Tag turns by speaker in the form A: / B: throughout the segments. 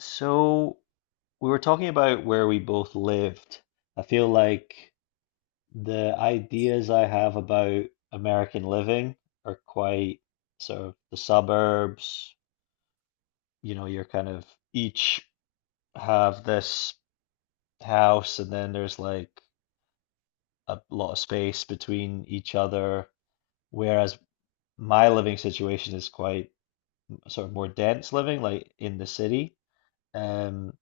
A: So we were talking about where we both lived. I feel like the ideas I have about American living are quite sort of the suburbs, you know, you're kind of each have this house and then there's like a lot of space between each other. Whereas my living situation is quite sort of more dense living, like in the city. Um,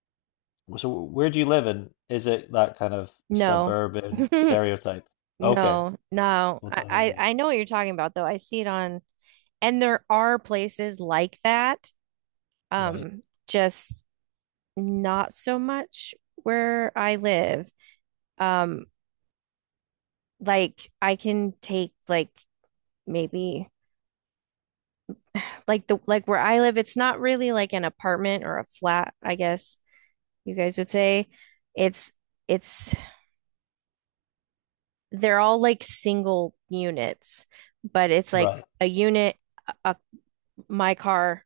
A: So where do you live in? Is it that kind of
B: No.
A: suburban stereotype? Okay,
B: No, no.
A: well
B: I,
A: tell me
B: I
A: about it.
B: I know what you're talking about though. I see it on and there are places like that.
A: Right,
B: Just not so much where I live. Um, like I can take like maybe like the like where I live, it's not really like an apartment or a flat, I guess you guys would say. It's it's they're all like single units, but it's like
A: right.
B: a unit, a my car,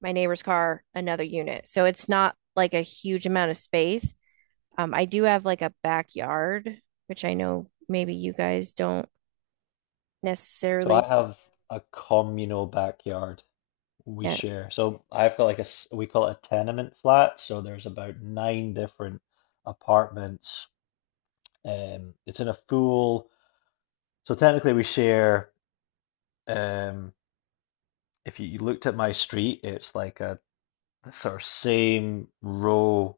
B: my neighbor's car, another unit. So it's not like a huge amount of space. I do have like a backyard, which I know maybe you guys don't
A: So I
B: necessarily
A: have a communal backyard we
B: get.
A: share. So I've got like a we call it a tenement flat. So there's about nine different apartments. It's in a full. So technically we share. Um, if you looked at my street, it's like a sort of same row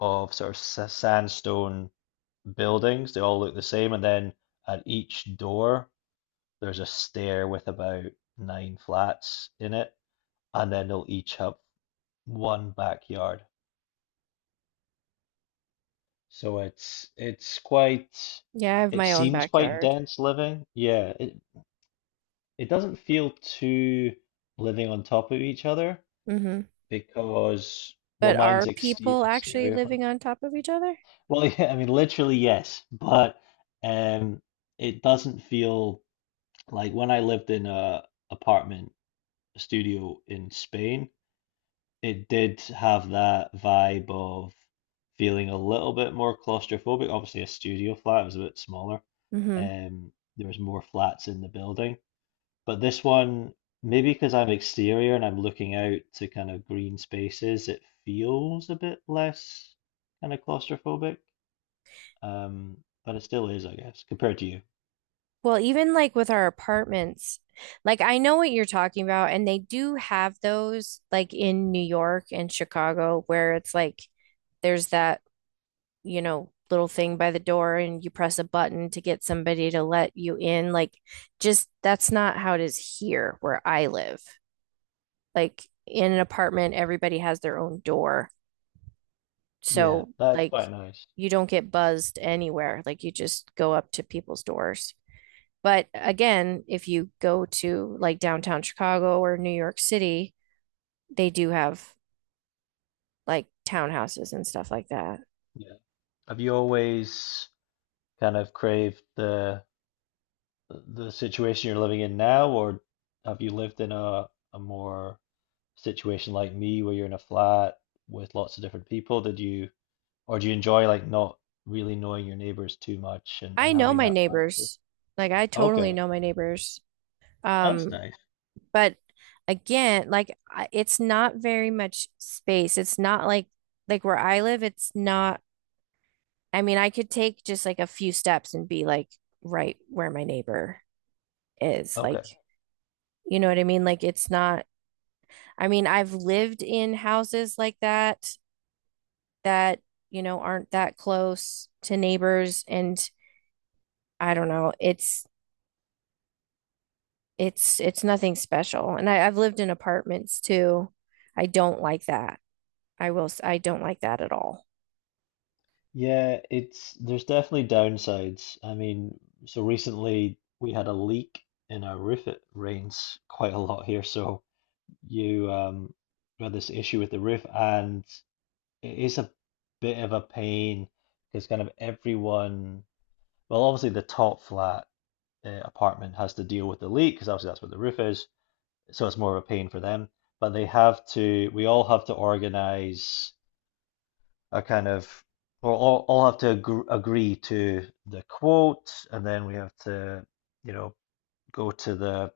A: of sort of sandstone buildings. They all look the same, and then at each door there's a stair with about nine flats in it, and then they'll each have one backyard. So it's quite
B: Yeah, I have
A: it
B: my own
A: seems quite
B: backyard.
A: dense living. Yeah, it doesn't feel too living on top of each other
B: hmm
A: because well
B: But are
A: mine's exterior
B: people actually
A: exterior.
B: living on top of each other?
A: Well, yeah, I mean, literally, yes, but um, it doesn't feel like when I lived in a apartment studio in Spain, it did have that vibe of feeling a little bit more claustrophobic. Obviously, a studio flat was a bit smaller.
B: hmm
A: Um, there was more flats in the building, but this one, maybe because I'm exterior and I'm looking out to kind of green spaces, it feels a bit less kind of claustrophobic. Um, but it still is, I guess, compared to you.
B: Well, even like with our apartments, like I know what you're talking about, and they do have those like in New York and Chicago where it's like there's little thing by the door and you press a button to get somebody to let you in. Like, just that's not how it is here where I live. Like, in an apartment, everybody has their own door.
A: Yeah,
B: So,
A: that's
B: like,
A: quite nice.
B: you don't get buzzed anywhere. Like, you just go up to people's doors. But again, if you go to like downtown Chicago or New York City, they do have like townhouses and stuff like that.
A: Yeah. Have you always kind of craved the situation you're living in now, or have you lived in a more situation like me where you're in a flat with lots of different people? Did you, or do you enjoy like not really knowing your neighbors too much and
B: I know
A: having
B: my
A: that privacy?
B: neighbors. Like I totally
A: Okay,
B: know my neighbors.
A: that's
B: Um,
A: nice.
B: but again, it's not very much space. It's not like where I live, it's not I mean, I could take just like a few steps and be like right where my neighbor is. Like,
A: Okay.
B: you know what I mean? Like it's not I mean, I've lived in houses like that, you know, aren't that close to neighbors and I don't know. It's nothing special. And I've lived in apartments too. I don't like that. I don't like that at all.
A: Yeah, it's there's definitely downsides. I mean, so recently we had a leak in our roof. It rains quite a lot here, so you we had this issue with the roof, and it is a bit of a pain because kind of everyone, well, obviously the top flat apartment has to deal with the leak because obviously that's where the roof is, so it's more of a pain for them. But they have to, we all have to organize a kind of well, all have to agree to the quote, and then we have to, you know, go to the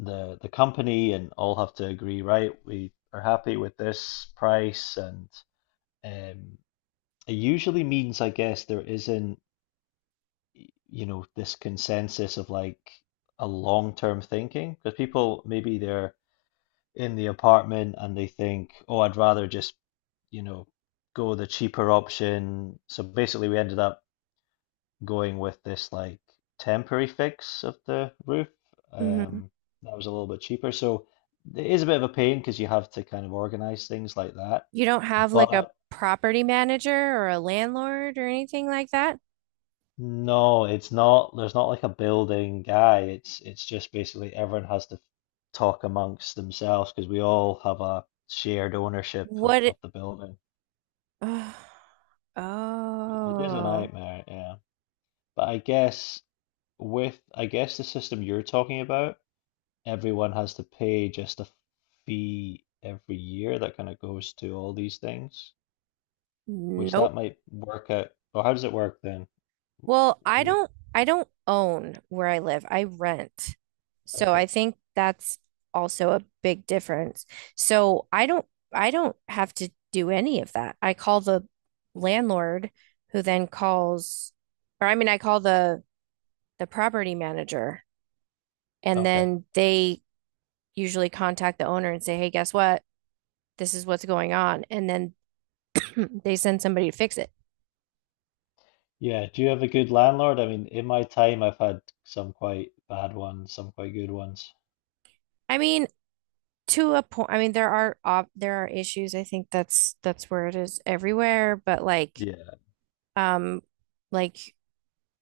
A: the company and all have to agree, right? We are happy with this price, and um, it usually means, I guess, there isn't, you know, this consensus of like a long-term thinking because people maybe they're in the apartment and they think, oh, I'd rather just, you know, go the cheaper option. So basically, we ended up going with this like temporary fix of the roof.
B: hmm
A: Um, that was a little bit cheaper. So it is a bit of a pain because you have to kind of organize things like that.
B: You don't have like a
A: But
B: property manager or a landlord or anything like that?
A: no, it's not. There's not like a building guy. It's just basically everyone has to talk amongst themselves because we all have a shared ownership
B: What it,
A: of the building. It is a
B: oh,
A: nightmare, yeah. But I guess with I guess the system you're talking about everyone has to pay just a fee every year that kind of goes to all these things, which
B: nope.
A: that might work out. Or how does it work then
B: Well,
A: with,
B: I don't own where I live. I rent. So
A: okay,
B: I think that's also a big difference. So I don't have to do any of that. I call the landlord who then calls or I mean I call the property manager and
A: okay.
B: then they usually contact the owner and say, "Hey, guess what? This is what's going on." And then they send somebody to fix it.
A: Yeah, do you have a good landlord? I mean, in my time, I've had some quite bad ones, some quite good ones.
B: I mean, to a point, I mean, there are ob there are issues. I think that's where it is everywhere, but like
A: Yeah.
B: um like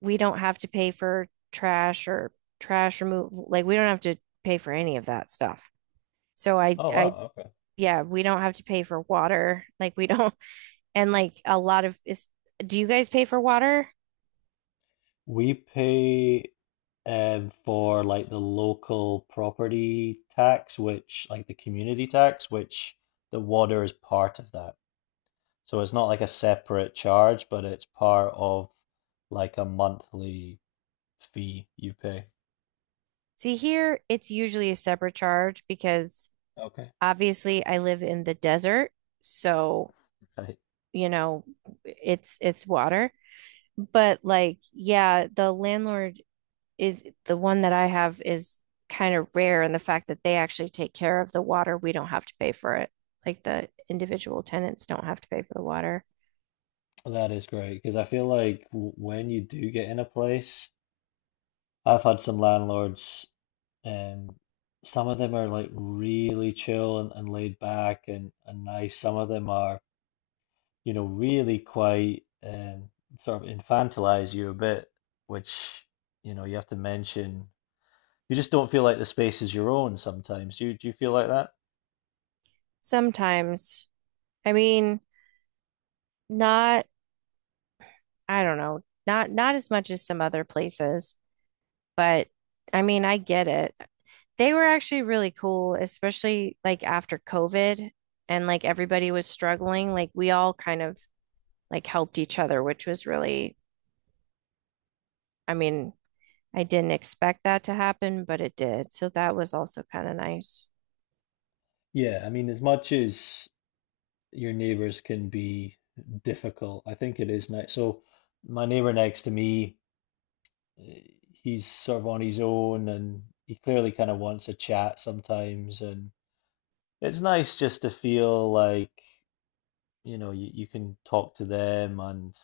B: we don't have to pay for trash or trash removal. Like we don't have to pay for any of that stuff. So I
A: Oh,
B: I
A: wow, okay.
B: yeah, we don't have to pay for water. Like we don't and like a lot of is do you guys pay for water?
A: We pay for like the local property tax, which like the community tax, which the water is part of that. So it's not like a separate charge, but it's part of like a monthly fee you pay.
B: See here, it's usually a separate charge because
A: Okay.
B: obviously I live in the desert, so
A: Right.
B: you know, it's water. But like, yeah, the landlord is the one that I have is kind of rare in the fact that they actually take care of the water. We don't have to pay for it. Like the individual tenants don't have to pay for the water.
A: That is great because I feel like w when you do get in a place, I've had some landlords, um, some of them are like really chill and laid back and nice. Some of them are, you know, really quite sort of infantilize you a bit, which, you know, you have to mention. You just don't feel like the space is your own sometimes. Do you feel like that?
B: Sometimes, I mean, not, I don't know, not as much as some other places, but I mean, I get it. They were actually really cool, especially like after COVID and like everybody was struggling. Like we all kind of like helped each other, which was really, I mean, I didn't expect that to happen, but it did. So that was also kind of nice.
A: Yeah, I mean, as much as your neighbors can be difficult, I think it is nice. So, my neighbor next to me, eh, he's sort of on his own and he clearly kind of wants a chat sometimes. And it's nice just to feel like, you know, you can talk to them and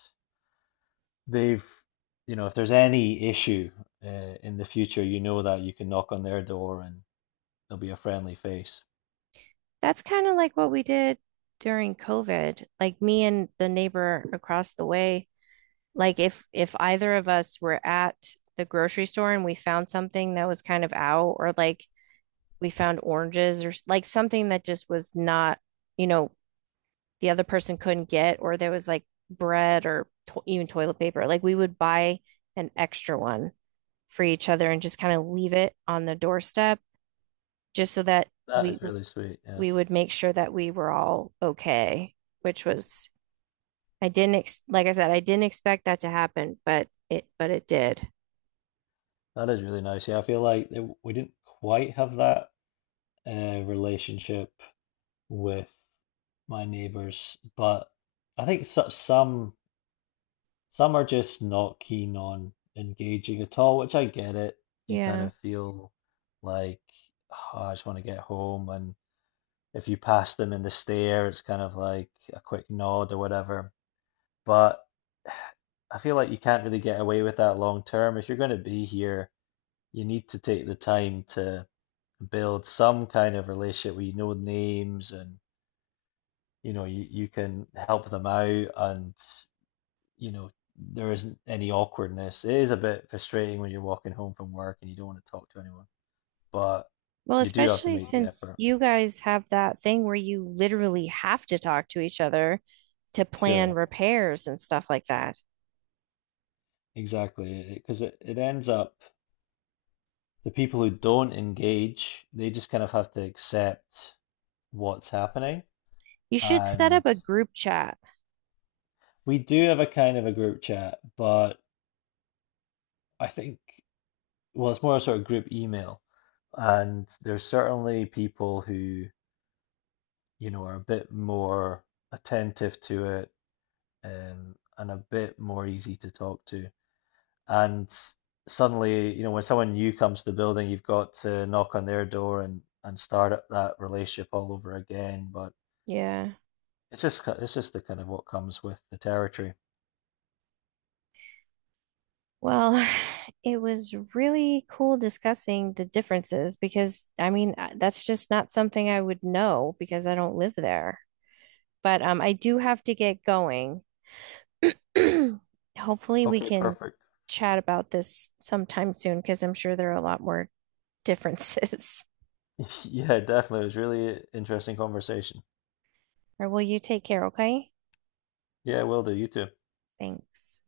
A: they've, you know, if there's any issue in the future, you know that you can knock on their door and there'll be a friendly face.
B: That's kind of like what we did during COVID. Like me and the neighbor across the way, like if either of us were at the grocery store and we found something that was kind of out or like we found oranges or like something that just was not, you know, the other person couldn't get, or there was like bread or even toilet paper. Like we would buy an extra one for each other and just kind of leave it on the doorstep just so that
A: That
B: we
A: is really sweet. Yeah,
B: we would make sure that we were all okay, which was I didn't ex like I said, I didn't expect that to happen, but it did.
A: that is really nice. Yeah, I feel like it, we didn't quite have that relationship with my neighbors, but I think so, some are just not keen on engaging at all, which I get it. You kind
B: Yeah.
A: of feel like, "Oh, I just want to get home and if you pass them in the stair, it's kind of like a quick nod or whatever." But I feel like you can't really get away with that long term. If you're going to be here, you need to take the time to build some kind of relationship where you know names and you know you can help them out and you know there isn't any awkwardness. It is a bit frustrating when you're walking home from work and you don't want to talk to anyone, but
B: Well,
A: you do have to
B: especially
A: make the
B: since
A: effort.
B: you guys have that thing where you literally have to talk to each other to plan
A: Sure,
B: repairs and stuff like that.
A: exactly, because it ends up the people who don't engage, they just kind of have to accept what's happening.
B: You should set up
A: And
B: a group chat.
A: we do have a kind of a group chat, but I think, well, it's more a sort of group email. And there's certainly people who, you know, are a bit more attentive to it, and a bit more easy to talk to. And suddenly, you know, when someone new comes to the building, you've got to knock on their door and start up that relationship all over again. But
B: Yeah.
A: it's just the kind of what comes with the territory.
B: Well, it was really cool discussing the differences because I mean, that's just not something I would know because I don't live there. But I do have to get going. Hopefully, we
A: Okay,
B: can
A: perfect.
B: chat about this sometime soon because I'm sure there are a lot more differences.
A: Yeah, definitely. It was really interesting conversation.
B: Or will you take care, okay?
A: Yeah, will do. You too.
B: Thanks.